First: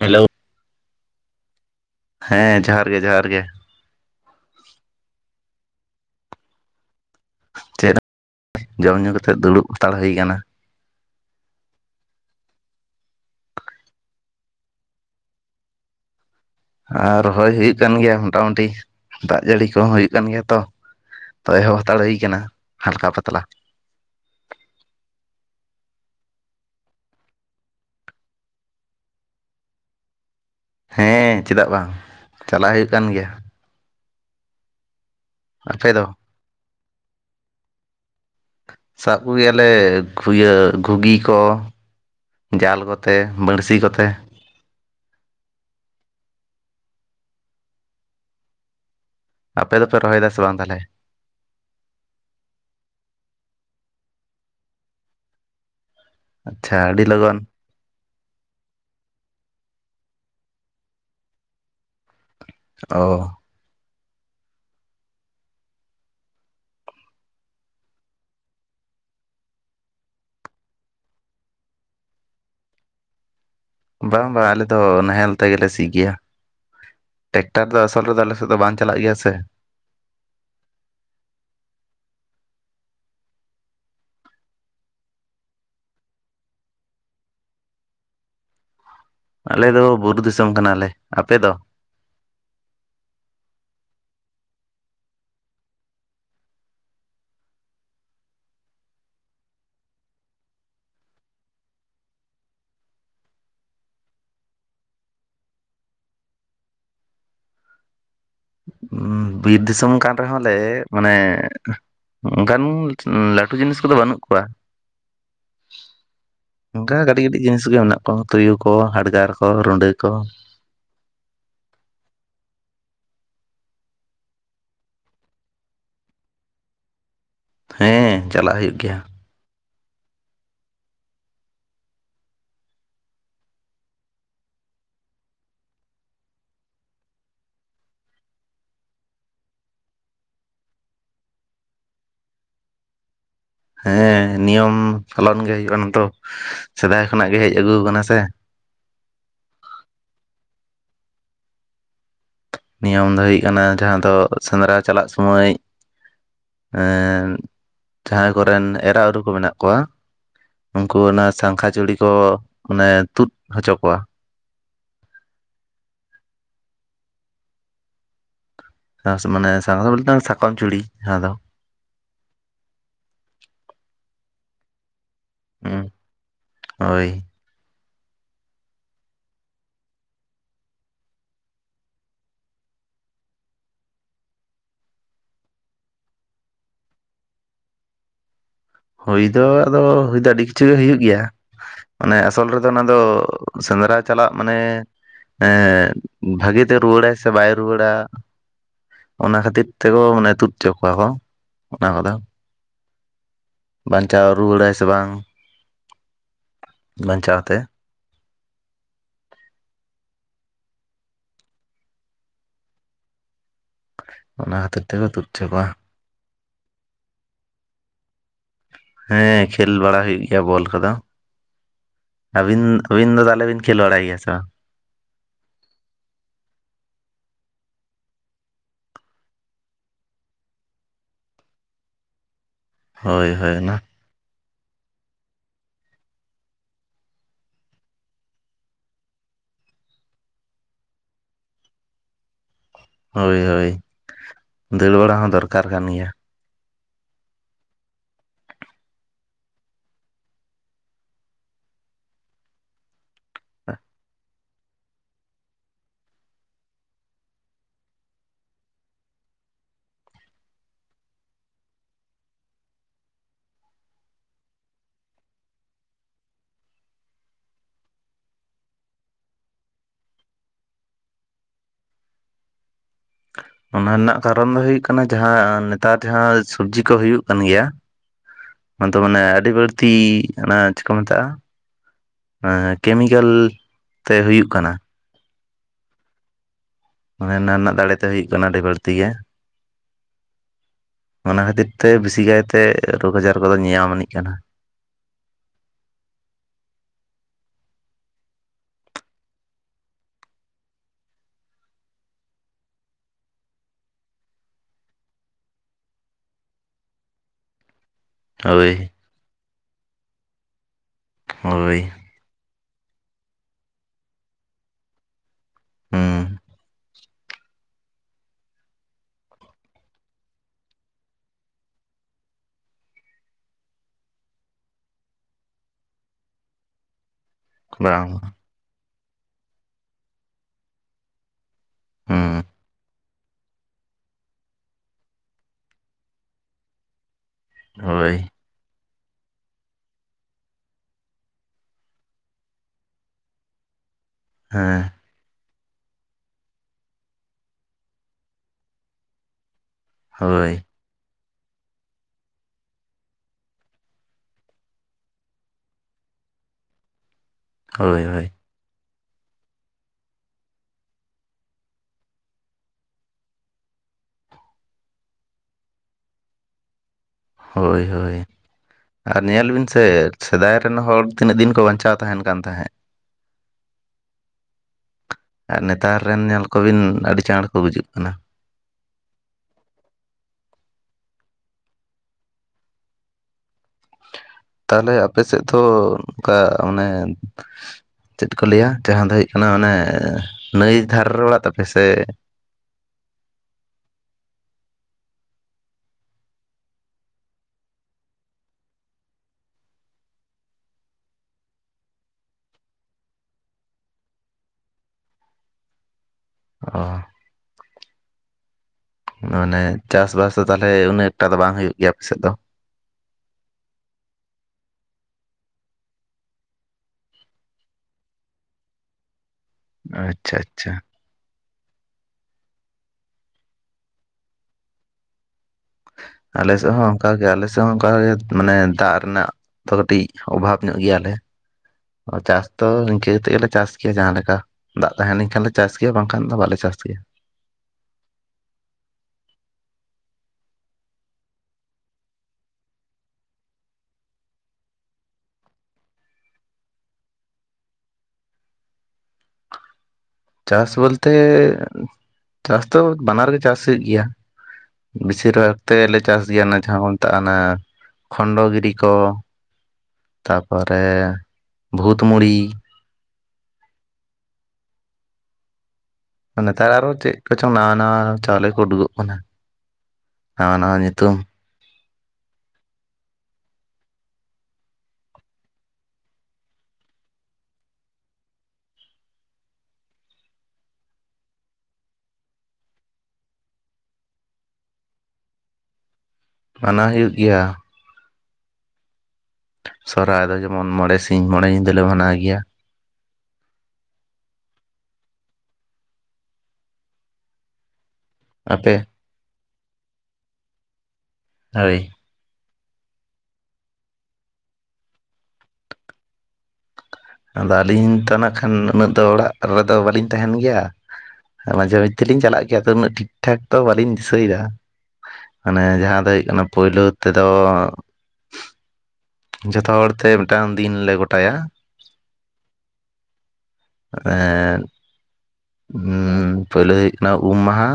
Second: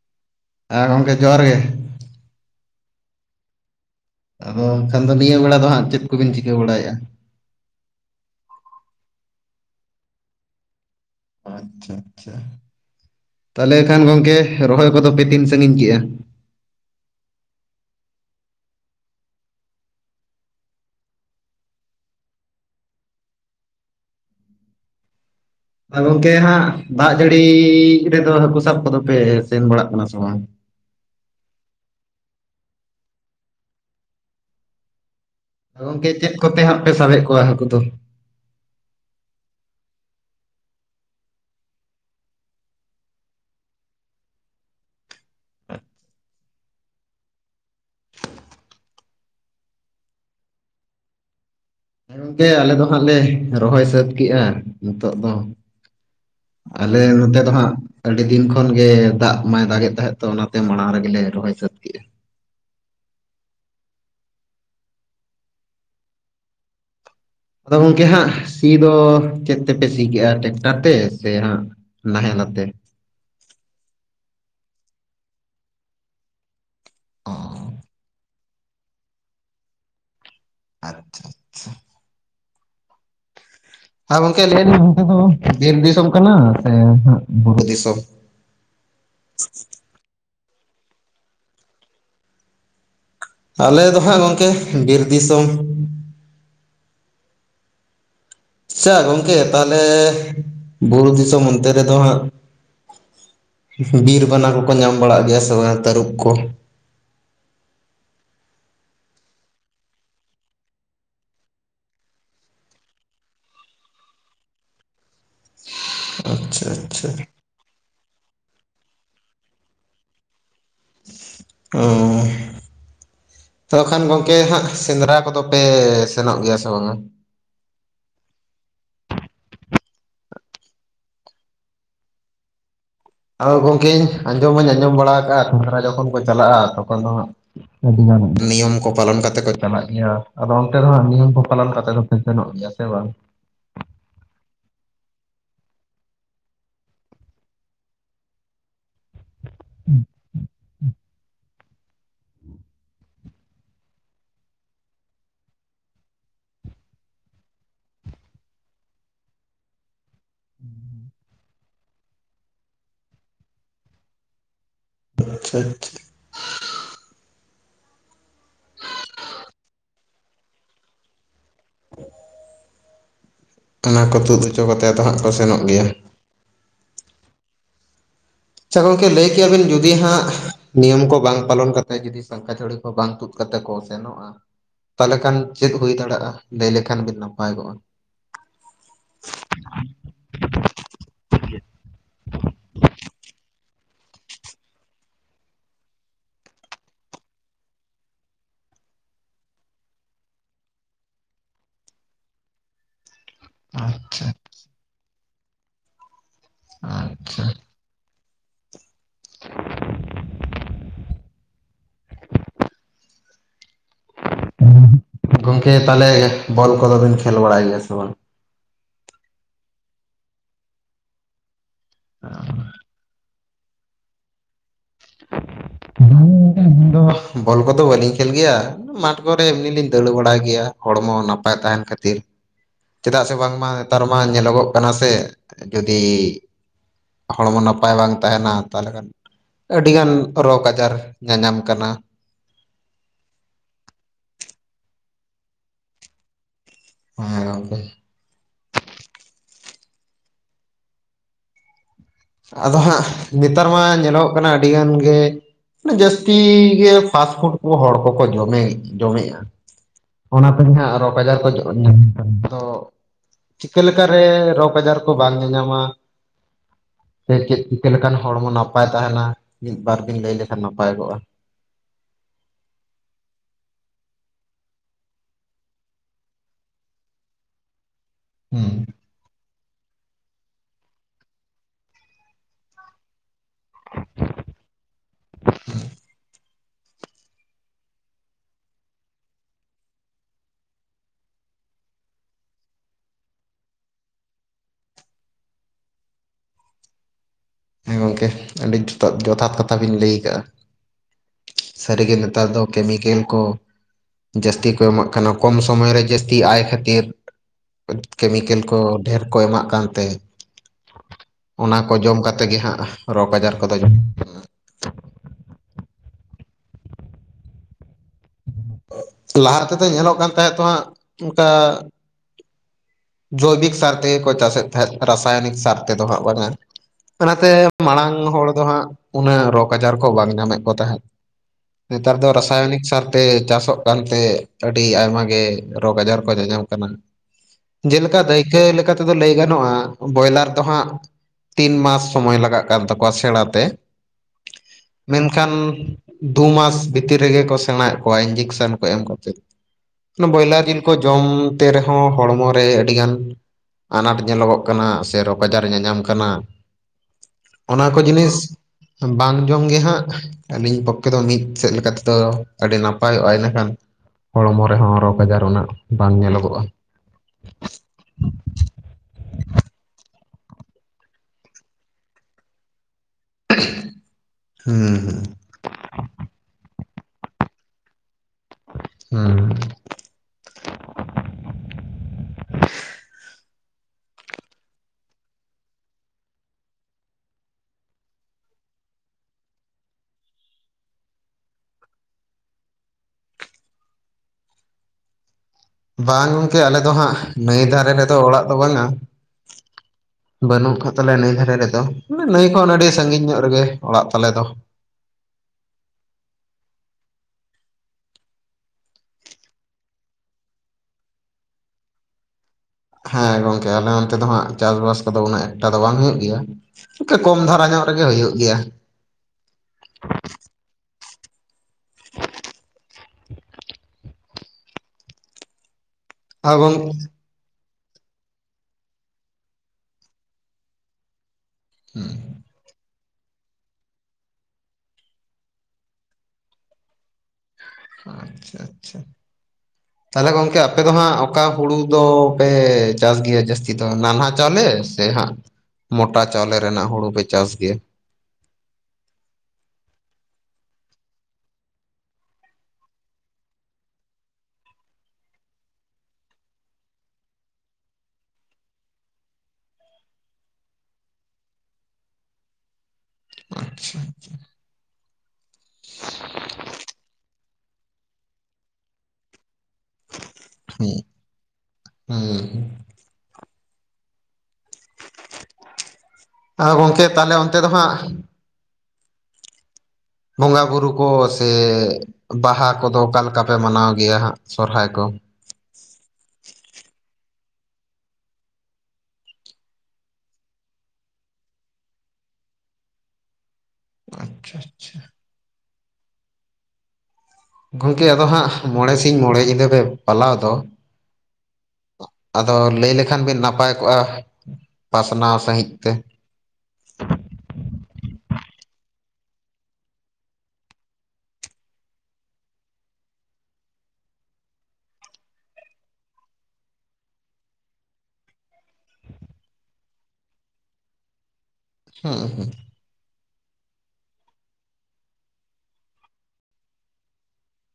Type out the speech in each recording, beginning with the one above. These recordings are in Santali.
ᱦᱮᱞᱳ ᱦᱮᱸ ᱜᱚᱢᱠᱮ ᱡᱚᱦᱟᱨ ᱜᱮ ᱦᱮᱸ ᱡᱚᱦᱟᱨ ᱜᱮ ᱡᱚᱦᱟᱨ ᱜᱮ ᱟᱫᱚ ᱮᱱᱠᱷᱟᱱ ᱫᱚ ᱱᱤᱭᱟᱹ ᱵᱮᱲᱟ ᱫᱚ ᱦᱟᱸᱜ ᱪᱮᱫ ᱠᱚᱵᱤᱱ ᱪᱤᱠᱟᱹ ᱵᱟᱲᱟᱭᱮᱫᱼᱟ. ᱪᱮᱫ ᱡᱚᱢ ᱧᱩ ᱠᱟᱛᱮᱫ ᱫᱩᱲᱩᱵ ᱦᱟᱛᱟᱲ ᱦᱩᱭ ᱟᱠᱟᱱᱟ᱾ ᱟᱪᱪᱷᱟ ᱟᱪᱪᱷᱟ ᱛᱟᱦᱚᱞᱮ ᱠᱷᱟᱱ ᱜᱚᱝᱠᱮ ᱨᱚᱦᱚᱭ ᱠᱚᱫᱚ ᱯᱮ ᱛᱤᱱ ᱥᱟᱺᱜᱤᱧ ᱠᱮᱜᱼᱟ? ᱟᱨ ᱨᱚᱦᱚᱭ ᱦᱩᱭᱩᱜ ᱠᱟᱱ ᱜᱮᱭᱟ ᱢᱚᱴᱟ ᱢᱩᱴᱤ ᱫᱟᱜ ᱡᱟᱹᱲᱤ ᱠᱚᱦᱚᱸ ᱦᱩᱭᱩᱜ ᱠᱟᱱ ᱜᱮᱭᱟ ᱛᱚ ᱛᱚ ᱮᱦᱚᱵ ᱦᱟᱛᱟᱲ ᱦᱩᱭ ᱠᱟᱱᱟ ᱦᱟᱞᱠᱟ ᱯᱟᱛᱞᱟ ᱾ ᱟᱨ ᱜᱚᱝᱠᱮ ᱦᱟᱸᱜ ᱫᱟᱜ ᱡᱟᱹᱲᱤ ᱨᱮᱫᱚ ᱦᱟᱹᱠᱩ ᱥᱟᱵ ᱠᱚᱫᱚᱯᱮ ᱥᱮᱱ ᱵᱟᱲᱟᱜ ᱠᱟᱱᱟ ᱥᱮ ᱵᱟᱝ? ᱦᱮᱸ ᱪᱮᱫᱟᱜ ᱵᱟᱝ, ᱪᱟᱞᱟᱜ ᱦᱩᱭᱩᱜ ᱠᱟᱱ ᱜᱮᱭᱟ᱾ ᱟᱯᱮ ᱫᱚ ᱜᱚᱢᱠᱮ ᱪᱮᱫ ᱠᱚᱛᱮ ᱦᱟᱸᱜ ᱯᱮ ᱥᱟᱵᱮᱫ ᱠᱚᱣᱟ ᱦᱟᱹᱠᱩ ᱫᱚ? ᱥᱟᱵ ᱠᱚᱜᱮᱭᱟᱞᱮ ᱤᱭᱟᱹ ᱜᱷᱩᱜᱤ ᱠᱚ ᱾ ᱡᱟᱞ ᱠᱚᱛᱮ ᱵᱟᱹᱬᱥᱤ ᱠᱚᱛᱮ ᱾ ᱟᱪᱪ ᱟᱯᱮ ᱫᱚᱯᱮ ᱨᱚᱦᱚᱭᱮᱫᱟ ᱥᱮ ᱵᱟᱝ ᱛᱟᱦᱚᱞᱮ? ᱛᱟᱭᱚᱢᱚᱢᱛᱮᱮ ᱟᱞᱮ ᱫᱚ ᱦᱟᱸᱜ ᱞᱮ ᱨᱚᱦᱚᱭ ᱥᱟᱹᱛ ᱠᱮᱜᱼᱟ ᱱᱤᱛᱚᱜ ᱫᱚ ᱾ ᱟᱪᱪᱷᱟ ᱟᱞᱮ ᱟᱹᱰᱤ ᱞᱚᱜᱚᱱ ᱱᱚᱛᱮ ᱫᱚ ᱦᱟᱸᱜ ᱟᱹᱰᱤ ᱫᱤᱱ ᱠᱷᱚᱱ ᱜᱮ ᱫᱟᱜ ᱢᱟᱭ ᱫᱟᱜᱮᱫ ᱛᱟᱦᱮᱸᱫ ᱛᱚ ᱚᱱᱟᱛᱮ ᱢᱟᱲᱟᱝ ᱨᱮᱜᱮᱞᱮ ᱨᱚᱦᱚᱭ ᱥᱟᱹᱛ ᱠᱮᱜᱼᱟ᱾ ᱚ ᱟᱫᱚ ᱜᱚᱢᱠᱮ ᱦᱟᱸᱜ ᱥᱤ ᱫᱚ ᱪᱮᱫ ᱛᱮᱯᱮ ᱥᱤ ᱠᱮᱜᱼᱟ ᱴᱮᱠᱴᱟᱨ ᱛᱮ ᱥᱮ ᱦᱟᱸᱜ ᱱᱟᱦᱮᱞ ᱟᱛᱮ? ᱵᱟᱝ ᱵᱟᱝ ᱟᱞᱮ ᱫᱚ ᱱᱟᱦᱮᱞ ᱛᱮᱜᱞᱮ ᱥᱤ ᱜᱮᱭᱟ᱾ ᱚ ᱴᱮᱠᱴᱟᱨ ᱫᱚ ᱟᱥᱚᱞ ᱨᱮᱫᱚ ᱥᱮᱫ ᱫᱚ ᱵᱟᱝ ᱪᱟᱞᱟᱜ ᱜᱮᱭᱟ ᱥᱮ ᱟᱪᱪᱷᱟ ᱟᱪᱪᱷᱟ ᱦᱮᱸ ᱜᱚᱝᱠᱮ ᱞᱟᱹᱭ ᱮᱫ ᱫᱚ ᱵᱤᱨ ᱫᱤᱥᱚᱢ ᱠᱟᱱᱟ ᱥᱮ ᱵᱩᱨᱩ ᱫᱤᱥᱚᱢ? ᱟᱞᱮ ᱫᱚ ᱵᱩᱨᱩ ᱫᱤᱥᱚᱢ ᱠᱟᱱᱟᱞᱮ᱾ ᱟᱯᱮ ᱫᱚ? ᱟᱞᱮ ᱫᱚ ᱦᱟᱸᱜ ᱜᱚᱝᱠᱮ ᱵᱤᱨ ᱫᱤᱥᱚᱢ᱾ ᱟᱪᱪᱷᱟ ᱜᱚᱝᱠᱮ ᱛᱟᱦᱚᱞᱮ ᱵᱩᱨᱩ ᱫᱤᱥᱚᱢ ᱚᱱᱛᱮ ᱨᱮᱫᱚ ᱦᱟᱸᱜ ᱵᱤᱨ ᱵᱟᱱᱟ ᱠᱚᱠᱚ ᱧᱟᱢ ᱵᱟᱲᱟᱜ ᱜᱮᱭᱟ ᱥᱮ ᱵᱟᱝ ᱛᱟᱹᱨᱩᱵ ᱠᱚ? ᱵᱤᱨ ᱫᱤᱥᱚᱢ ᱠᱟᱱ ᱨᱮᱦᱚᱸ ᱞᱮ ᱢᱟᱱᱮ ᱚᱱᱠᱟᱱ ᱞᱟᱹᱴᱩ ᱡᱤᱱᱤᱥ ᱠᱚᱫᱚ ᱵᱟᱹᱱᱩᱜ ᱠᱚᱣᱟ ᱾ [inaudible] ᱚᱱᱠᱟ ᱟᱪᱪᱷᱟ ᱠᱟᱹᱴᱤᱡ ᱠᱟᱹᱴᱤᱡ ᱡᱤᱱᱤᱥ ᱜᱮ ᱢᱮᱱᱟᱜ ᱠᱚᱣᱟ ᱛᱩᱭᱩ ᱠᱚ ᱦᱟᱰᱜᱟᱨ ᱠᱚ ᱨᱩᱸᱰᱟᱹ ᱠᱚ ᱚ ᱟᱫᱚ ᱠᱷᱟᱱ ᱜᱚᱝᱠᱮ ᱦᱟᱸᱜ ᱥᱮᱸᱫᱽᱨᱟ ᱠᱚᱫᱚ ᱯᱮ ᱥᱮᱱᱚᱜ ᱜᱮᱭᱟ ᱥᱮ ᱵᱟᱝᱼᱟ? ᱦᱮᱸ ᱪᱟᱞᱟᱜ ᱦᱩᱭᱩᱜ ᱜᱮᱭᱟ᱾ ᱟᱫᱚ ᱜᱚᱢᱠᱮ ᱟᱸᱡᱚᱢᱟᱹᱧ ᱟᱸᱡᱚᱢ ᱵᱟᱲᱟ ᱟᱠᱟᱜᱼᱟ ᱥᱮᱸᱫᱽᱨᱟ ᱡᱚᱠᱷᱚᱱ ᱠᱚ ᱪᱟᱞᱟᱜᱼᱟ ᱛᱚᱠᱷᱚᱱ ᱫᱚ ᱦᱟᱸᱜ ᱟᱹᱰᱤᱜᱟᱱ ᱱᱤᱭᱚᱢ ᱠᱚ ᱯᱟᱞᱚᱱ ᱠᱟᱛᱮ ᱠᱚ ᱪᱟᱞᱟᱜ ᱜᱮᱭᱟ ᱟᱫᱚ ᱚᱱᱛᱮ ᱫᱚᱦᱟᱸᱜ ᱱᱤᱭᱚᱢ ᱠᱚ ᱯᱟᱞᱚᱱ ᱠᱟᱛᱮ ᱫᱚ ᱥᱮ ᱥᱮᱱᱚᱜ ᱜᱮᱭᱟ ᱥᱮ ᱵᱟᱝ? ᱦᱮᱸ ᱱᱤᱭᱚᱢ ᱯᱟᱞᱚᱱ ᱜᱮ ᱦᱩᱭᱩᱜᱼᱟ ᱛᱚ ᱥᱮᱫᱟᱭ ᱠᱷᱚᱱᱟᱜ ᱜᱮ ᱦᱮᱡ ᱟᱹᱜᱩ ᱟᱠᱟᱱᱟ ᱥᱮ ᱦᱩᱸ ᱦᱸᱸ ᱱᱤᱭᱚᱢ ᱫᱚ ᱦᱩᱭᱩᱜ ᱠᱟᱱᱟ ᱡᱟᱦᱟᱸ ᱫᱚ ᱥᱮᱸᱫᱽᱨᱟ ᱪᱟᱞᱟᱜ ᱥᱩᱢᱚᱭ ᱡᱟᱦᱟᱸᱭ ᱠᱚᱨᱮᱱ ᱮᱨᱟ ᱩᱨᱩ ᱠᱚ ᱢᱮᱱᱟᱜ ᱠᱚᱣᱟ ᱩᱱᱠᱩ ᱚᱱᱟ ᱥᱟᱝᱠᱷᱟ ᱪᱩᱲᱤ ᱠᱚ ᱚᱱᱮ ᱛᱩᱫ ᱦᱚᱪᱚ ᱠᱚᱣᱟ ᱟᱪᱪᱷᱟ ᱟᱪᱪᱷᱟ ᱦ ᱥᱟ ᱢᱟᱱᱮ ᱥᱟᱥᱴ [unintelligible] ᱥᱟᱠᱚᱢ ᱪᱩᱲᱤ ᱡᱟᱦᱟᱸ ᱫᱚ ᱚᱱᱟ ᱠᱚ ᱛᱩᱫ ᱦᱚᱪᱚ ᱠᱟᱛᱮ ᱟᱫᱚ ᱦᱟᱸᱜ ᱠᱚ ᱥᱮᱱᱚᱜ ᱜᱮᱭᱟ ᱦᱳᱭ ᱟᱪᱪᱷᱟ ᱜᱚᱝᱠᱮ ᱞᱟᱹᱭ ᱠᱮᱭᱟᱵᱤᱱ ᱡᱩᱫᱤ ᱦᱟᱸᱜ ᱱᱤᱭᱚᱢ ᱠᱚ ᱵᱟᱝ ᱯᱟᱞᱚᱱ ᱠᱟᱛᱮᱫ ᱡᱩᱫᱤ ᱥᱟᱝᱠᱷᱟ ᱪᱩᱲᱤ ᱠᱚ ᱵᱟᱝ ᱛᱩᱫ ᱠᱟᱛᱮ ᱠᱚ ᱥᱮᱱᱚᱜᱼᱟ ᱛᱟᱦᱚᱞᱮ ᱠᱷᱟᱱ ᱪᱮᱫ ᱦᱩᱭ ᱫᱟᱲᱮᱭᱟᱜᱼᱟ ᱞᱟᱹᱭ ᱞᱮᱠᱷᱟᱱ ᱵᱤᱱ ᱱᱟᱯᱟᱭ ᱠᱚᱜᱼᱟ ᱦᱩᱭ ᱫᱚ ᱟᱫᱚ ᱦᱩᱭ ᱫᱚ ᱟᱹᱰᱤ ᱠᱤᱪᱷᱩ ᱜᱮ ᱦᱩᱭᱩᱜ ᱜᱮᱭᱟ ᱢᱟᱱᱮ ᱟᱥᱚᱞ ᱨᱮᱫᱚ ᱚᱱᱟ ᱫᱚ ᱥᱮᱸᱫᱽᱨᱟ ᱪᱟᱞᱟᱜ ᱢᱟᱱᱮ ᱮ ᱵᱷᱟᱹᱜᱤ ᱛᱮ ᱨᱩᱣᱟᱹᱲᱟᱭ ᱥᱮ ᱵᱟᱭ ᱨᱩᱣᱟᱹᱲᱟ ᱚᱱᱟ ᱠᱷᱟᱹᱛᱤᱨ ᱛᱮᱠᱚ ᱢᱟᱱᱮ ᱛᱩᱫ ᱪᱚ ᱠᱚᱣᱟ ᱠᱚ ᱚᱱᱟ ᱠᱚᱫᱚ ᱵᱟᱧᱪᱟᱣ ᱟᱪᱪᱷᱟ ᱟᱪᱪᱷᱟ ᱨᱩᱣᱟᱹᱲᱟᱭ ᱥᱮ ᱵᱟᱝ ᱵᱟᱧᱪᱟᱣ ᱟᱪᱪᱷᱟ᱾ ᱛᱮ [inaudible] ᱚᱱᱟ ᱠᱷᱟᱹᱛᱤᱨ ᱛᱮᱠᱚ ᱛᱩᱫ ᱦᱚᱪᱚ ᱠᱚᱣᱟ ᱜᱚᱝᱠᱮ ᱛᱟᱦᱚᱞᱮ ᱵᱚᱞ ᱠᱚᱫᱚᱵᱤᱱ ᱠᱷᱮᱹᱞ ᱵᱟᱲᱟᱭ ᱜᱮᱭᱟ ᱥᱮ ᱵᱟᱝ ᱦᱮᱸ ᱠᱷᱮᱞ ᱵᱟᱲᱟ ᱦᱩᱭᱩᱜ ᱜᱮᱭᱟ ᱵᱚᱞ ᱠᱚᱫᱚ ᱟᱹᱵᱤᱱ ᱟᱹᱵᱤᱱ ᱫᱚ ᱛᱟᱦᱚᱞᱮ ᱵᱤᱱ ᱠᱷᱮᱞ ᱵᱟᱲᱟᱭ ᱜᱮᱭᱟ ᱥᱮ ᱵᱟᱝ [inaudible] ᱤᱧ ᱫᱚ ᱵᱚᱞ ᱠᱚᱫᱚ ᱵᱟᱹᱞᱤᱧ ᱠᱷᱮᱞ ᱜᱮᱭᱟ ᱢᱟᱴ ᱠᱚᱨᱮ ᱮᱢᱱᱤ ᱞᱤᱧ ᱫᱟᱹᱲ ᱵᱟᱲᱟᱭ ᱜᱮᱭᱟ ᱦᱚᱲᱢᱚ ᱱᱟᱯᱟᱭ ᱛᱟᱸᱦᱮᱱ ᱠᱷᱟᱹᱛᱤᱨ ᱪᱮᱫᱟᱜ ᱦᱳᱭ ᱥᱮ ᱵᱟᱝ ᱦᱳᱭ ᱢᱟ ᱚᱱᱟ ᱱᱮᱛᱟᱨ ᱢᱟ ᱧᱮᱞᱚᱜᱚᱜ ᱠᱟᱱᱟ ᱥᱮ ᱡᱩᱫᱤ ᱦᱚᱲᱢᱚ ᱱᱟᱯᱟᱭ ᱵᱟᱝ ᱛᱟᱸᱦᱮᱱᱟ ᱛᱟᱦᱚᱞᱮ ᱠᱷᱟᱱ ᱟᱹᱰᱤ ᱜᱟᱱ ᱨᱳᱜᱽ ᱟᱡᱟᱨ ᱧᱟᱧᱟᱢ ᱠᱟᱱᱟ ᱦᱳᱭ ᱦᱳᱭ ᱫᱟᱹᱲ ᱵᱟᱲᱟ ᱦᱚᱸ ᱫᱚᱨᱠᱟᱨ ᱠᱟᱱ ᱜᱮᱭᱟ ᱦᱮᱸ ᱜᱚᱝᱠᱮ ᱟᱫᱚ ᱦᱟᱸᱜ ᱱᱮᱛᱟᱨ ᱢᱟ ᱧᱮᱞᱚᱜᱚᱜ ᱠᱟᱱᱟ ᱟᱹᱰᱤᱜᱟᱱ ᱜᱮ ᱡᱟᱹᱥᱛᱤ ᱜᱮ ᱯᱷᱟᱥᱴ ᱯᱷᱩᱰ ᱠᱚ ᱦᱚᱲ ᱠᱚᱠᱚ ᱡᱚᱢᱮ ᱡᱚᱢᱮᱜᱼᱟ ᱚᱱᱟ ᱛᱮᱜᱮ ᱦᱟᱸᱜ ᱨᱳᱜᱽ ᱟᱡᱟᱨ ᱠᱚ ᱧᱟᱢ [inaudible] ᱪᱤᱠᱟᱹ ᱞᱮᱠᱟ ᱨᱮ ᱨᱳᱜᱽ ᱟᱡᱟᱨ ᱠᱚ ᱵᱟᱝ ᱧᱟᱧᱟᱢᱟ ᱥᱮ ᱪᱮᱫ ᱪᱤᱠᱟᱹ ᱞᱮᱠᱟᱱ ᱦᱚᱲᱢᱚ ᱱᱟᱯᱟᱭ ᱛᱟᱸᱦᱮᱱᱟ ᱢᱤᱫ ᱵᱟᱨ ᱵᱤᱱ ᱞᱟᱹᱭ ᱞᱮᱠᱷᱟᱱ ᱱᱟᱯᱟᱭ ᱠᱚᱜᱼᱟ ᱚᱱᱟ ᱨᱮᱱᱟᱜ ᱠᱟᱨᱚᱱ ᱫᱚ ᱦᱩᱭᱩᱜ ᱠᱟᱱᱟ ᱡᱟᱦᱟᱸ ᱱᱮᱛᱟᱨ ᱡᱟᱦᱟᱸ ᱥᱚᱵᱡᱤ ᱠᱚ ᱦᱩᱭᱩᱜ ᱠᱟᱱ ᱜᱮᱭᱟ ᱦᱩᱸ ᱚᱱᱟ ᱫᱚ ᱢᱟᱱᱮ ᱟᱹᱰᱤ ᱵᱟᱹᱲᱛᱤ ᱚᱱᱟ ᱪᱮᱫ ᱠᱚ ᱢᱮᱛᱟᱜᱼᱟ ᱠᱮᱢᱤᱠᱮᱞ ᱛᱮ ᱦᱩᱭᱩᱜ ᱠᱟᱱᱟ [inaudible] ᱢᱟᱱᱮ ᱚᱱᱟ ᱨᱮᱱᱟᱜ ᱫᱟᱲᱮ ᱛᱮ ᱦᱩᱭᱩᱜ ᱠᱟᱱᱟ ᱟᱹᱰᱤ ᱵᱟᱹᱲᱛᱤ ᱜᱮ ᱚᱱᱟ ᱠᱷᱟᱹᱛᱤᱨ ᱛᱮ ᱵᱮᱥᱤ ᱠᱟᱭ ᱛᱮ ᱨᱳᱜᱽ ᱟᱡᱟᱨ ᱠᱚᱫᱚ ᱧᱮᱧᱟᱢ ᱟᱹᱱᱤᱡ ᱠᱟᱱᱟ ᱦᱮᱸ ᱜᱚᱝᱠᱮ ᱟᱹᱰᱤ ᱡᱚᱛᱷᱟ ᱡᱚᱛᱷᱟᱛ ᱠᱟᱛᱷᱟ ᱵᱤᱱ ᱞᱟᱹᱭ ᱠᱟᱜᱼᱟ ᱥᱟᱹᱨᱤ ᱜᱮ ᱱᱮᱛᱟᱨ ᱫᱚ ᱠᱮᱢᱤᱠᱮᱞ ᱠᱚ ᱡᱟᱹᱥᱛᱤ ᱠᱚ ᱮᱢᱟᱜ ᱠᱟᱱᱟ ᱠᱚᱢ ᱥᱚᱢᱚᱭ ᱨᱮ ᱡᱟᱹᱥᱛᱤ ᱟᱭ ᱠᱷᱟᱹᱛᱤᱨ ᱠᱮᱢᱤᱠᱮᱞ ᱦᱳᱭ ᱠᱚ ᱰᱷᱮᱨ ᱠᱚ ᱮᱢᱟᱜ ᱠᱟᱱ ᱛᱮ ᱚᱱᱟ ᱦᱳᱭ ᱠᱚ ᱡᱚᱢ ᱠᱟᱛᱮ ᱛᱮᱜᱮ ᱦᱟᱸᱜ ᱨᱳᱜᱽ ᱟᱡᱟᱨ ᱠᱚᱫᱚ ᱦᱩᱸ ᱞᱟᱦᱟ ᱛᱮᱫᱚ ᱧᱮᱞᱚᱜ ᱠᱟᱱ ᱛᱟᱦᱮᱸᱫ ᱛᱚ ᱦᱟᱸᱜ ᱚᱱᱠᱟ ᱡᱳᱭᱵᱤᱠ ᱥᱟᱨ ᱛᱮᱜᱮ ᱠᱚ ᱪᱟᱥᱮᱫ ᱛᱟᱦᱮᱸ ᱨᱟᱥᱟᱭᱚᱱᱤᱠ ᱥᱟᱨ ᱛᱮᱫᱚ ᱦᱟᱸᱜ ᱵᱟᱝᱼᱟ ᱚᱱᱟ ᱛᱮ ᱵᱟᱝ ᱢᱟᱲᱟᱝ ᱦᱚᱲ ᱫᱚ ᱦᱟᱸᱜ ᱩᱱᱟᱹᱜ ᱨᱳᱜᱽ ᱟᱡᱟᱨ ᱠᱚ ᱵᱟᱝ ᱧᱟᱢᱮᱫ ᱠᱚ ᱛᱟᱦᱮᱸᱫ ᱱᱮᱛᱟᱨ ᱫᱚ ᱦᱩᱸ ᱨᱟᱥᱟᱭᱚᱱᱤᱠ ᱥᱟᱨ ᱛᱮ ᱪᱟᱥᱚᱜ ᱠᱟᱱ ᱛᱮ ᱟᱹᱰᱤ ᱟᱭᱢᱟ ᱜᱮ ᱨᱳᱜᱽ ᱟᱡᱟᱨ ᱠᱚ ᱧᱟᱧᱟᱢ ᱠᱟᱱᱟ ᱦᱳᱭ ᱡᱮᱞᱮᱠᱟ ᱫᱟᱹᱭᱠᱟᱹ ᱞᱮᱠᱟ ᱛᱮᱫᱚ ᱞᱟᱹᱭ ᱜᱟᱱᱚᱜᱼᱟ ᱵᱚᱭᱞᱟᱨ ᱫᱚ ᱦᱟᱸᱜ ᱛᱤᱱ ᱢᱟᱥ ᱥᱚᱢᱚᱭ ᱞᱟᱜᱟᱜ ᱠᱟᱱ ᱛᱟᱠᱚᱣᱟ ᱥᱮᱬᱟ ᱛᱮ ᱦᱮᱸ ᱢᱮᱱ ᱠᱷᱟᱱ ᱫᱩ ᱢᱟᱥ ᱵᱷᱤᱛᱤᱨ ᱨᱮᱜᱮ ᱠᱚ ᱥᱮᱬᱟᱭᱮᱫ ᱠᱚᱣᱟ ᱤᱧᱡᱮᱠᱥᱮᱱ ᱠᱚ ᱮᱢ ᱠᱟᱛᱮᱫ ᱾ ᱦᱳᱭ ᱵᱚᱭᱞᱟᱨ ᱡᱤᱞ ᱠᱚ ᱡᱚᱢ ᱛᱮ ᱨᱮᱦᱚᱸ ᱦᱚᱲᱢᱚ ᱨᱮ ᱟᱹᱰᱤᱜᱟᱱ ᱟᱱᱟᱴ ᱧᱮᱞᱚᱜᱚᱜ ᱠᱟᱱᱟ ᱥᱮ ᱨᱳᱜᱽ ᱟᱡᱟᱨ ᱧᱟᱧᱟᱢ ᱠᱟᱱᱟ ᱾ ᱚᱱᱟ ᱠᱚ ᱦᱳᱭ ᱡᱤᱱᱤᱥ ᱵᱟᱝ ᱡᱚᱢ ᱜᱮ ᱦᱟᱸᱜ ᱟᱹᱞᱤᱧ ᱯᱚᱠᱠᱷᱮ ᱫᱚ ᱢᱤᱫ ᱥᱮᱫ ᱞᱮᱠᱟ ᱛᱮᱫᱚ ᱟᱹᱰᱤ ᱱᱟᱯᱟᱭᱚᱜᱼᱟ ᱤᱱᱟᱹᱠᱷᱟᱱ ᱦᱚᱲᱢᱚ ᱨᱮᱦᱚᱸ ᱨᱳᱜᱽ ᱟᱡᱟᱨ ᱩᱱᱟᱹᱜ ᱵᱟᱝ ᱧᱮᱞᱚᱜᱚᱜᱼᱟ᱾ ᱦᱳᱭ ᱦᱳᱭ᱾ ᱟᱨ ᱧᱮᱞ ᱵᱤᱱ ᱥᱮ ᱥᱮᱫᱟᱭ ᱨᱮᱱ ᱦᱚᱲ ᱛᱤᱱᱟᱹᱜ ᱫᱤᱱ ᱠᱚ ᱵᱟᱧᱪᱟᱣ ᱛᱟᱦᱮᱱ ᱠᱟᱱ ᱛᱟᱦᱮᱸᱫ᱾ ᱦᱩᱸ ᱦᱩᱸ ᱟᱨ ᱱᱮᱛᱟᱨ ᱨᱮᱱ ᱧᱮᱞ ᱠᱚᱵᱤᱱ ᱟᱹᱰᱤ ᱪᱟᱬ ᱠᱚ ᱜᱩᱡᱩᱜ ᱠᱟᱱᱟ᱾ ᱦᱩᱸ ᱛᱟᱦᱞᱮ ᱟᱯᱮ ᱥᱮᱫ ᱫᱚ ᱚᱱᱠᱟ ᱚᱱᱮ ᱪᱮᱫ ᱠᱚ ᱞᱟᱹᱭᱟ ᱡᱟᱦᱟᱸ ᱫᱚ ᱦᱩᱭᱩᱜ ᱠᱟᱱᱟ ᱚᱱᱮ ᱱᱟᱹᱭ ᱫᱷᱟᱨᱮ ᱨᱮ ᱚᱲᱟᱜ ᱛᱟᱯᱮ ᱥᱮ? ᱵᱟᱝ ᱜᱚᱝᱠᱮ ᱟᱞᱮ ᱫᱚ ᱦᱟᱸᱜ ᱱᱟᱹᱭ ᱫᱷᱟᱨᱮ ᱨᱮᱫᱚ ᱚᱲᱟᱜ ᱫᱚ ᱵᱟᱝᱼᱟ᱾ ᱵᱟᱹᱱᱩᱜ ᱠᱟᱜ ᱛᱟᱞᱮᱭᱟ ᱱᱟᱹᱭ ᱫᱷᱟᱨᱮ ᱨᱮᱫᱚ ᱱᱟᱹᱭ ᱠᱷᱚᱱ ᱟᱹᱰᱤ ᱥᱟᱺᱜᱤᱧ ᱧᱚᱜ ᱨᱮᱜᱮ ᱚᱲᱟᱜ ᱛᱟᱞᱮ ᱫᱚ ᱾ ᱚ ᱢᱟᱱᱮ ᱪᱟᱥᱵᱟᱥ ᱫᱚ ᱛᱟᱦᱚᱞᱮ ᱩᱱᱟᱹᱜ ᱴᱟ ᱫᱚ ᱵᱟᱝ ᱦᱩᱭᱩᱜ ᱜᱮᱭᱟ ᱟᱯᱮ ᱥᱮᱫ ᱫᱚ ᱾ ᱦᱮᱸ ᱜᱚᱝᱠᱮ ᱟᱞᱮ ᱚᱱᱛᱮ ᱫᱚ ᱦᱟᱜ ᱪᱟᱥᱵᱟᱥ ᱠᱚᱫᱚ ᱩᱱᱟᱹᱜ ᱮᱠᱴᱟ ᱫᱚ ᱵᱟᱝ ᱦᱩᱭᱩᱜ ᱜᱮᱭᱟ᱾ ᱤᱱᱠᱟᱹ ᱠᱚᱢ ᱫᱷᱟᱨᱟ ᱧᱚᱜ ᱨᱮᱜᱮ ᱦᱩᱭᱩᱜ ᱜᱮᱭᱟ᱾ ᱟᱪᱪᱷᱟ ᱟᱪᱪᱷᱟ᱾ ᱟᱞᱮ ᱟᱨ ᱥᱮᱫ ᱜᱚᱝ ᱦᱚᱸ ᱚᱱᱠᱟ ᱜᱮ ᱟᱞᱮ ᱥᱮᱫ ᱥᱮ ᱚᱱᱠᱟᱜᱮ ᱢᱟᱱᱮ ᱫᱟᱜ ᱨᱮᱱᱟᱜ ᱫᱚ ᱠᱟᱹᱴᱤᱡ ᱚᱵᱷᱟᱵᱽ ᱧᱚᱜ ᱜᱮᱭᱟᱞᱮ᱾ ᱚ ᱪᱟᱥ ᱛᱚ ᱱᱤᱝᱠᱟᱹ ᱠᱟᱛᱮᱫ ᱜᱮᱞᱮ ᱪᱟᱥ ᱜᱮᱭᱟ ᱡᱟᱦᱟᱸ ᱞᱮᱠᱟ ᱫᱟᱜ ᱛᱟᱦᱮ ᱞᱮᱱ ᱠᱷᱟᱱᱞᱮ ᱪᱟᱥ ᱜᱮᱭᱟ ᱵᱟᱝᱠᱷᱟᱱ ᱫᱚ ᱵᱟᱞᱮ ᱪᱟᱥ ᱜᱮᱭᱟ᱾ ᱟᱪᱪᱷᱟ ᱟᱪᱪᱷᱟ᱾ ᱛᱟᱦᱚᱞᱮ ᱜᱚᱝᱠᱮ ᱟᱯᱮ ᱫᱚ ᱦᱟᱸᱜ ᱚᱠᱟ ᱦᱩᱲᱩ ᱫᱚᱯᱮ ᱪᱟᱥ ᱜᱮᱭᱟ ᱡᱟᱹᱥᱛᱤ ᱫᱚ ᱱᱟᱱᱦᱟ ᱪᱟᱣᱞᱮ ᱡᱮ ᱦᱟᱸᱜ ᱢᱚᱴᱟ ᱪᱟᱣᱞᱮ ᱨᱮᱱᱟᱜ ᱦᱩᱲᱩ ᱯᱮ ᱪᱟᱥ ᱜᱮᱭᱟ᱾ ᱪᱟᱥ ᱵᱚᱞᱛᱮ ᱪᱟᱥ ᱫᱚ ᱵᱟᱱᱟᱨ ᱜᱮ ᱪᱟᱥ ᱦᱩᱭᱩᱜ ᱜᱮᱭᱟ᱾ ᱵᱮᱥᱤᱨ ᱵᱷᱟᱜᱽ ᱛᱮᱞᱮ ᱪᱟᱥ ᱜᱮᱭᱟ ᱡᱟᱦᱟᱸ ᱠᱚ ᱢᱮᱛᱟᱜ-ᱟ ᱠᱷᱚᱱᱰᱚ ᱜᱤᱨᱤ ᱠᱚ ᱛᱟᱯᱚᱨᱮ ᱵᱷᱩᱛᱢᱩᱲᱤ ᱟᱪᱪᱷᱟ ᱟᱪᱪᱷᱟ᱾ ᱱᱮᱛᱟᱨ ᱟᱨᱚ ᱪᱮᱫ ᱠᱚᱪᱚᱝ ᱱᱟᱣᱟ ᱱᱟᱣᱟ ᱪᱟᱣᱞᱮ ᱠᱚ ᱩᱰᱩᱠᱚᱜ ᱠᱟᱱᱟ᱾ ᱱᱟᱣᱟ ᱱᱟᱣᱟ ᱦᱩᱸ ᱧᱩᱛᱩᱢ᱾ ᱦᱩᱸ ᱟ ᱜᱚᱢᱠᱮ ᱛᱟᱦᱚᱞᱮ ᱚᱱᱛᱮ ᱫᱚ ᱦᱟᱸᱜ ᱵᱚᱸᱜᱟ ᱵᱩᱨᱩ ᱠᱚ ᱥᱮ ᱵᱟᱦᱟ ᱠᱚᱫᱚ ᱚᱠᱟᱮ ᱞᱮᱠᱟ ᱯᱮ ᱢᱟᱱᱟᱣ ᱜᱮᱭᱟ ᱦᱟᱸᱜ ᱥᱚᱨᱦᱟᱭ ᱠᱚ? ᱢᱟᱱᱟᱣ ᱦᱩᱭᱩᱜ ᱜᱮᱭᱟ᱾ ᱥᱚᱨᱦᱟᱭ ᱫᱚ ᱡᱮᱢᱚᱱ ᱢᱚᱬᱮ ᱥᱤᱧ ᱢᱚᱬᱮ ᱧᱤᱫᱟᱹ ᱞᱮ ᱢᱟᱱᱟᱣ ᱜᱮᱭᱟ᱾ ᱟᱪᱪᱷᱟ ᱟᱪᱪᱷᱟ᱾ ᱜᱚᱢᱠᱮ ᱟᱫᱚ ᱦᱟᱸᱜ ᱟᱯᱮ ᱢᱚᱬᱮ ᱥᱤᱧ ᱢᱚᱬᱮ ᱧᱤᱫᱟᱹ ᱯᱮ ᱯᱟᱞᱟᱣ ᱫᱚ ᱦᱳᱭ ᱟᱫᱚ ᱞᱟᱹᱭ ᱞᱮᱠᱷᱟᱱ ᱵᱤᱱ ᱱᱟᱯᱟᱭ ᱠᱚᱜᱼᱟ ᱯᱟᱥᱱᱟᱣ ᱥᱟᱺᱦᱤᱡ ᱛᱮ᱾ ᱟᱫᱚ ᱟᱹᱞᱤᱧ ᱛᱚ ᱱᱟᱜ ᱠᱷᱟᱱ ᱩᱱᱟᱹᱜ ᱫᱚ ᱚᱲᱟᱜ ᱨᱮᱫᱚ ᱵᱟᱹᱞᱤᱧ ᱛᱟᱦᱮᱱ ᱜᱮᱭᱟ᱾ ᱢᱟᱡᱮ ᱢᱚᱫᱷᱮ ᱞᱤᱧ ᱪᱟᱞᱟᱜ ᱜᱮᱭᱟ ᱛᱚ ᱩᱱᱟᱹᱜ ᱴᱷᱤᱠ ᱴᱷᱟᱠ ᱛᱚ ᱵᱟᱹᱞᱤᱧ ᱫᱤᱥᱟᱹᱭᱮᱫᱟ᱾ ᱢᱟᱱᱮ ᱡᱟᱦᱟᱸ ᱫᱚ ᱦᱩᱭᱩᱜ ᱠᱟᱱᱟ ᱯᱳᱭᱞᱳ ᱛᱮᱫᱚ ᱡᱚᱛᱚ ᱦᱚᱲ ᱛᱮ ᱢᱤᱫᱴᱟᱝ ᱫᱤᱱ ᱞᱮ ᱜᱚᱴᱟᱭᱟ᱾ ᱦᱩᱸ ᱦᱩᱸ ᱮᱸᱫ ᱦᱩᱸ ᱯᱳᱭᱞᱳ ᱦᱩᱭᱩᱜ ᱠᱟᱱᱟ ᱩᱢ ᱢᱟᱦᱟ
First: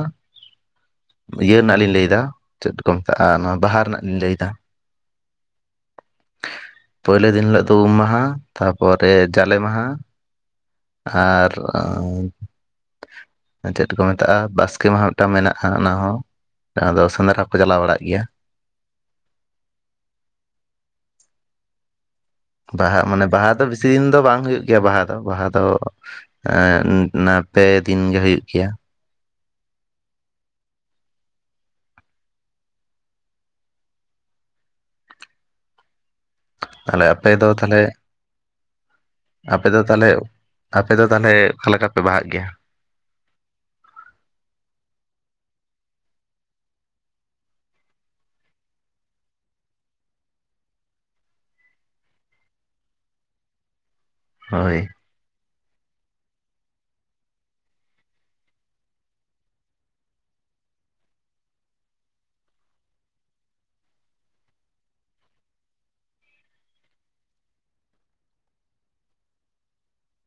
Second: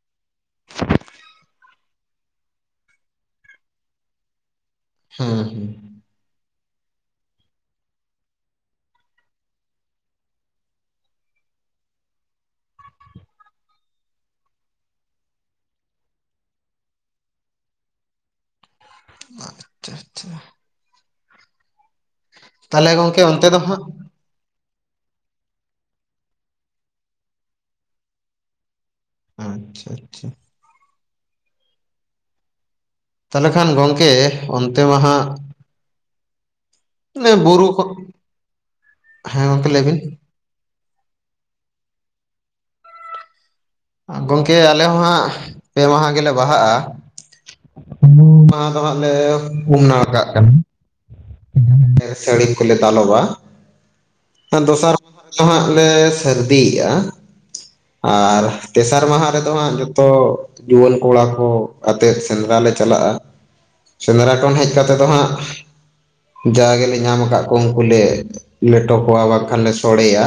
[unintelligible] ᱤᱭᱟᱹ ᱨᱮᱱᱟᱜ ᱞᱤᱧ ᱞᱟᱹᱭᱫᱟ ᱪᱮᱫ ᱠᱚ ᱢᱮᱛᱟᱜᱼᱟ ᱱᱚᱣᱟ ᱵᱟᱦᱟ ᱨᱮᱱᱟᱜ ᱞᱤᱧ ᱞᱟᱹᱭᱫᱟ᱾ ᱦᱩᱸ ᱦᱩᱸ ᱯᱩᱭᱞᱳ ᱫᱤᱱ ᱦᱤᱞᱳᱜ ᱫᱚ ᱩᱢ ᱢᱟᱦᱟ ᱛᱟᱯᱚᱨᱮ ᱡᱟᱞᱮ ᱢᱟᱦᱟ᱾ ᱟᱨ ᱪᱮᱫ ᱠᱚ ᱢᱮᱛᱟᱜᱼᱟ ᱵᱟᱥᱠᱮ ᱢᱟᱦᱟ ᱢᱤᱫᱴᱟᱝ ᱢᱮᱱᱟᱜᱼᱟ ᱚᱱᱟ ᱦᱚᱸ ᱡᱟᱦᱟᱸ ᱫᱚ ᱥᱮᱸᱫᱽᱨᱟ ᱠᱚ ᱪᱟᱞᱟᱣ ᱵᱟᱲᱟᱜ ᱜᱮᱭᱟ᱾ [unintelligible] ᱟᱪᱪᱷᱟ ᱟᱪᱪᱷᱟ ᱛᱟᱦᱚᱞᱮ ᱵᱟᱦᱟ ᱜᱚᱝᱠᱮ ᱢᱟᱱᱮ ᱚᱱᱛᱮ ᱵᱟᱦᱟ ᱫᱚ ᱦᱟᱸᱜ ᱵᱮᱥᱤ ᱫᱤᱱ ᱫᱚ ᱵᱟᱝ ᱦᱩᱭᱩᱜ ᱜᱮᱭᱟ ᱵᱟᱦᱟ ᱫᱚ ᱟᱫᱚ ᱵᱟᱦᱟ ᱫᱚ ᱮ ᱱᱟᱛᱮ ᱫᱤᱱ ᱜᱮ ᱦᱩᱭᱩᱜ ᱜᱮᱭᱟ ᱾ ᱟᱪᱪᱷᱟ ᱟᱪᱪᱷᱟ ᱛᱟᱞᱮ ᱠᱷᱟᱱ ᱜᱚᱝᱠᱮ ᱚᱱᱛᱮ ᱢᱟᱦᱟᱜ ᱟᱞᱮ ᱟᱯᱮ ᱫᱚ ᱵᱩᱨᱩ ᱠᱚ ᱛᱟᱞᱦᱮ ᱦᱮᱸ ᱟᱯᱮ ᱜᱚᱝᱠᱮ ᱫᱚ ᱞᱟᱹᱭ ᱵᱤᱱ ᱛᱟᱞᱦᱮ ᱟᱯᱮ ᱫᱟᱜ ᱛᱟᱞᱦᱮ ᱚᱠᱟᱞᱮᱠᱟ ᱯᱮ ᱵᱟᱦᱟᱜ ᱜᱮᱭᱟ? ᱜᱚᱝᱠᱮ ᱟᱞᱮ ᱦᱚᱸ ᱦᱟᱸᱜ ᱯᱮ ᱢᱟᱦᱟ ᱜᱮᱞᱮ ᱵᱟᱦᱟᱜ-ᱟ ᱾ ᱩᱢᱩ ᱢᱟᱦᱟᱸ ᱫᱚ ᱦᱟᱜ ᱞᱮ ᱩᱢ ᱱᱟᱲᱠᱟᱜ ᱠᱟᱱᱟ ᱥᱟᱹᱲᱤᱢ ᱠᱚᱞᱮ ᱫᱟᱞᱚᱵᱟ ᱦᱳᱭ ᱫᱚᱥᱟᱨ ᱫᱚᱦᱟᱜ ᱞᱮ ᱥᱟᱹᱨᱫᱤᱭᱮᱜ-ᱟ ᱟᱨ ᱛᱮᱥᱟᱨ ᱢᱟᱦᱟ ᱨᱮᱫᱚ ᱦᱟᱸᱜ ᱡᱚᱛᱚ ᱡᱩᱣᱟᱹᱱ ᱠᱚᱲᱟ ᱠᱚ ᱟᱛᱮᱫ ᱥᱮᱸᱫᱽᱨᱟ ᱞᱮ ᱪᱟᱞᱟᱜ-ᱟ ᱾ ᱥᱮᱸᱫᱽᱨᱟ ᱠᱷᱚᱱ ᱦᱮᱡ ᱠᱟᱛᱮ ᱫᱚ ᱦᱟᱸᱜ ᱡᱟ ᱜᱮᱞᱮ ᱧᱟᱢ ᱠᱟᱜ ᱠᱚ ᱩᱱᱠᱩ ᱞᱮ ᱞᱮᱴᱚ ᱠᱚᱣᱟ ᱵᱟᱝᱠᱷᱟᱱ ᱞᱮ ᱥᱚᱲᱮᱭᱟ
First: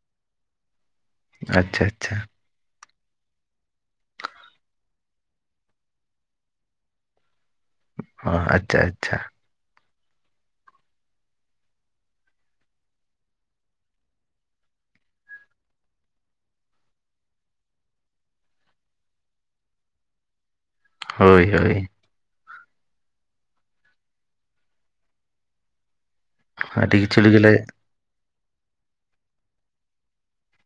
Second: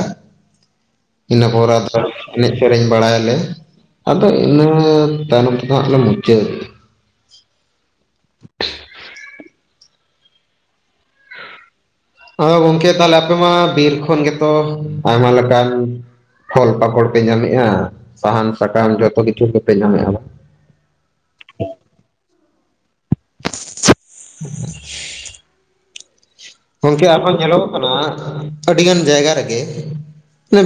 ᱤᱱᱟᱹ ᱯᱚᱨ ᱟᱪᱪᱷᱟ ᱟᱛᱨᱟ ᱟᱪᱪᱷᱟ ᱮᱱᱮᱡ ᱥᱮᱨᱮᱧ ᱵᱟᱲᱟᱭᱟᱞᱮ ᱟᱫᱚ ᱤᱱᱟᱹ ᱛᱟᱭᱱᱚᱢ ᱛᱮᱫᱚ ᱦᱟᱸᱜ ᱞᱮ ᱢᱩᱪᱟᱹᱫ ᱚ ᱟᱪᱪᱷᱟ ᱟᱪᱪᱷᱟ ᱟᱫᱚ ᱜᱚᱝᱠᱮ ᱛᱟᱦᱞᱮ ᱟᱯᱮ ᱢᱟ ᱵᱤᱨ ᱠᱷᱚᱱ ᱜᱮᱛᱚ ᱟᱭᱢᱟ ᱞᱮᱠᱟᱱ ᱯᱷᱚᱞ ᱯᱟᱠᱚᱲ ᱯᱮ ᱧᱟᱢᱮᱜ-ᱟ ᱥᱟᱦᱟᱱ ᱥᱟᱠᱟᱢ ᱡᱚᱛᱚ ᱠᱤᱪᱷᱩ ᱜᱮᱯᱮ ᱧᱟᱢᱮᱜ-ᱟ ᱦᱳᱭ ᱦᱳᱭ ᱟᱹᱰᱤ ᱜᱚᱝᱠᱮ ᱠᱤᱪᱷᱩ ᱟᱨᱦᱚᱸ ᱜᱮᱞᱮ ᱧᱮᱞᱚᱜᱚᱜ ᱠᱟᱱᱟ ᱟᱹᱰᱤ ᱜᱟᱱ ᱡᱟᱭᱜᱟ ᱨᱮᱜᱮ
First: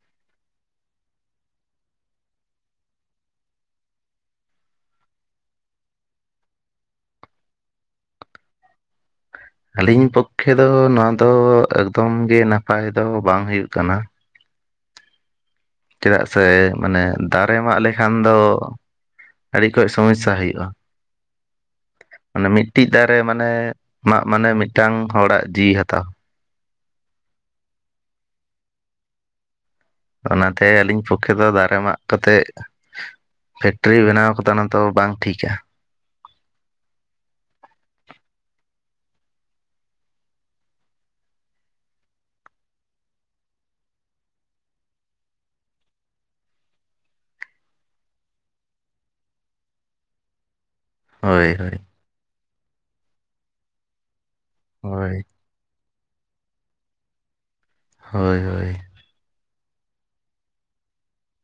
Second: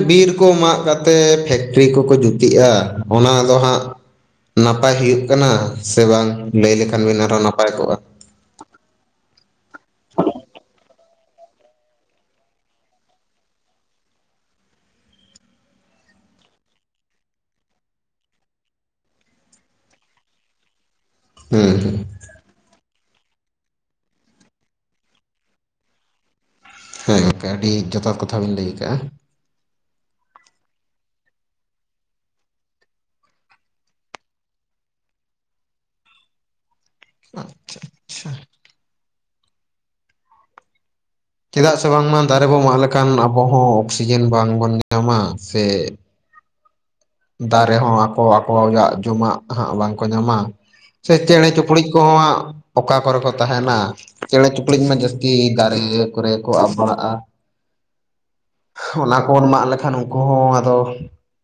ᱵᱤᱨ ᱠᱚ ᱢᱟᱜ ᱠᱟᱛᱮ ᱯᱷᱮᱠᱴᱨᱤ ᱠᱚᱠᱚ ᱡᱩᱛᱮᱜ-ᱟ ᱚᱱᱟ ᱫᱚ ᱦᱟᱸᱜ ᱱᱟᱯᱟᱭ ᱦᱩᱭᱩᱜ ᱠᱟᱱᱟ ᱥᱮ ᱵᱟᱝ ᱞᱟᱹᱭ ᱞᱮᱠᱷᱟᱱ ᱜᱮ ᱟᱨᱦᱚ ᱱᱟᱯᱟᱭ ᱠᱚᱜ-ᱟ? ᱟᱹᱞᱤᱧ ᱯᱚᱠᱠᱷᱮ ᱫᱚ ᱱᱚᱣᱟ ᱫᱚ ᱮᱠᱫᱚᱢ ᱜᱮ ᱱᱟᱯᱟᱭ ᱫᱚ ᱵᱟᱝ ᱦᱩᱭᱩᱜ ᱠᱟᱱᱟ ᱾ ᱪᱮᱫᱟᱜ ᱥᱮ ᱢᱟᱱᱮ ᱫᱟᱨᱮ ᱢᱟᱜ ᱞᱮᱠᱷᱟᱱ ᱫᱚ ᱟᱹᱰᱤ ᱠᱚᱡ ᱥᱚᱢᱚᱥᱥᱟ ᱦᱩᱭᱩᱜ-ᱟ ᱾ ᱦᱩ ᱢᱟᱱᱮ ᱢᱤᱫᱴᱤᱡ ᱫᱟᱨᱮ ᱢᱟᱱᱮ ᱢᱟᱜ ᱢᱟᱱᱮ ᱢᱤᱫᱴᱟᱝ ᱦᱚᱲᱟᱜ ᱡᱤᱣᱤ ᱦᱟᱛᱟᱣ ᱾ ᱦᱮᱸ ᱞᱮᱠᱟ ᱟᱹᱰᱤ ᱡᱚᱛᱷᱟᱛ ᱠᱟᱛᱷᱟ ᱵᱤᱱ ᱞᱟᱹᱭ ᱠᱟᱜ-ᱟ ᱾ ᱚᱱᱟᱛᱮ ᱟᱹᱞᱤᱧ ᱯᱚᱠᱠᱷᱮ ᱫᱚ ᱫᱟᱨᱮ ᱢᱟᱜ ᱠᱟᱛᱮᱜ ᱯᱷᱮᱠᱴᱨᱤ ᱵᱮᱱᱟᱣ ᱠᱚᱫᱚ ᱚᱱᱟ ᱫᱚ ᱵᱟᱝ ᱴᱷᱤᱠᱟ ᱾ ᱟᱪᱪᱷᱟ ᱟᱪᱪᱷᱟ ᱪᱮᱫᱟᱜ ᱥᱮ ᱵᱟᱝᱢᱟ ᱫᱟᱨᱮ ᱵᱚᱱ ᱢᱟᱜ ᱞᱮᱠᱷᱟᱱ ᱟᱵᱚ ᱦᱚᱸ ᱚᱠᱥᱤᱡᱮᱱ ᱵᱟᱝᱵᱚᱱ ᱧᱟᱢᱟ ᱥᱮ ᱫᱟᱨᱮ ᱦᱚᱸ ᱟᱠᱚ ᱟᱠᱚᱜᱟᱜ ᱡᱚᱢᱟᱜ ᱦᱟᱸᱜ ᱵᱟᱝᱠᱚ ᱧᱟᱢᱟ ᱥᱮ ᱪᱮᱬᱮ ᱦᱳᱭ ᱦᱳᱭ ᱪᱩᱯᱲᱩᱡ ᱠᱩᱦᱚᱸᱣᱟᱜ ᱚᱠᱟ ᱠᱚᱨᱮ ᱠᱚ ᱛᱟᱦᱮᱱᱟ ᱪᱮᱬᱮ ᱪᱩᱯᱲᱩᱡ ᱢᱟ ᱦᱳᱭ ᱡᱟᱹᱥᱛᱤ ᱫᱟᱨᱮ ᱠᱚᱨᱮ ᱠᱚ ᱟᱵ ᱵᱟᱲᱟᱜ-ᱟ ᱦᱳᱭ ᱦᱳᱭ ᱚᱱᱟ ᱠᱚᱵᱚᱱ ᱢᱟᱜ ᱞᱮᱠᱷᱟᱱ ᱩᱱᱠᱩ ᱦᱚᱸ ᱟᱫᱚ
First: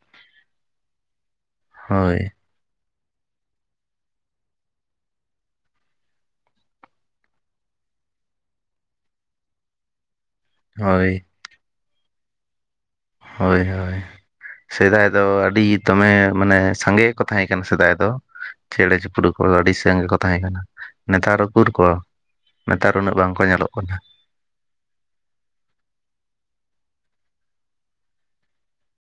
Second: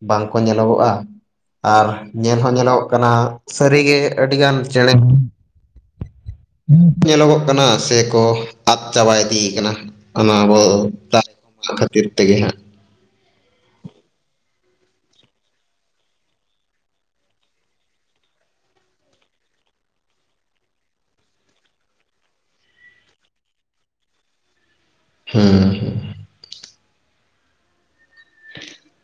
ᱵᱟᱝᱠᱚ ᱧᱮᱞᱚᱜᱚᱜ-ᱟ ᱟᱨ ᱦᱳᱭ ᱧᱮᱞ ᱦᱚᱸ ᱧᱮᱞᱚᱜ ᱠᱟᱱᱟ ᱥᱟᱹᱨᱤᱜᱮ ᱟᱹᱰᱤᱜᱟᱱ ᱪᱮᱬᱮ ᱧᱮᱞᱚᱜᱚᱜ ᱠᱟᱱᱟ ᱥᱮᱠᱚ ᱟᱫ ᱪᱟᱵᱟᱭ ᱫᱤ ᱠᱟᱱᱟ ᱾ ᱚᱱᱟ ᱟᱵᱚ ᱦᱳᱭ ᱫᱟᱜ ᱠᱷᱟᱹᱛᱤᱨ ᱛᱮᱜᱮ ᱦᱟᱸᱜ ᱦᱚᱭ ᱦᱚᱭ ᱥᱮᱫᱟᱭ ᱫᱚ ᱟᱹᱰᱤ ᱫᱚᱢᱮ ᱢᱟᱱᱮ ᱥᱟᱸᱜᱮ ᱜᱮᱠᱚ ᱛᱟᱦᱮᱸ ᱠᱟᱱᱟ ᱥᱮᱫᱟᱭ ᱫᱚ ᱪᱮᱬᱮ ᱪᱩᱯᱨᱩᱜ ᱠᱚ ᱟᱹᱰᱤ ᱥᱟᱹᱝ ᱜᱮᱠᱚ ᱛᱟᱦᱮᱸ ᱠᱟᱱᱟ ᱱᱮᱛᱟᱨ ᱩᱠᱩᱨ ᱠᱚ ᱱᱮᱛᱟᱨ ᱩᱱᱟᱹᱜ ᱵᱟᱝᱠᱚ ᱧᱮᱞᱚᱜ ᱠᱟᱱᱟ᱾ [unintelligible] [inaudible]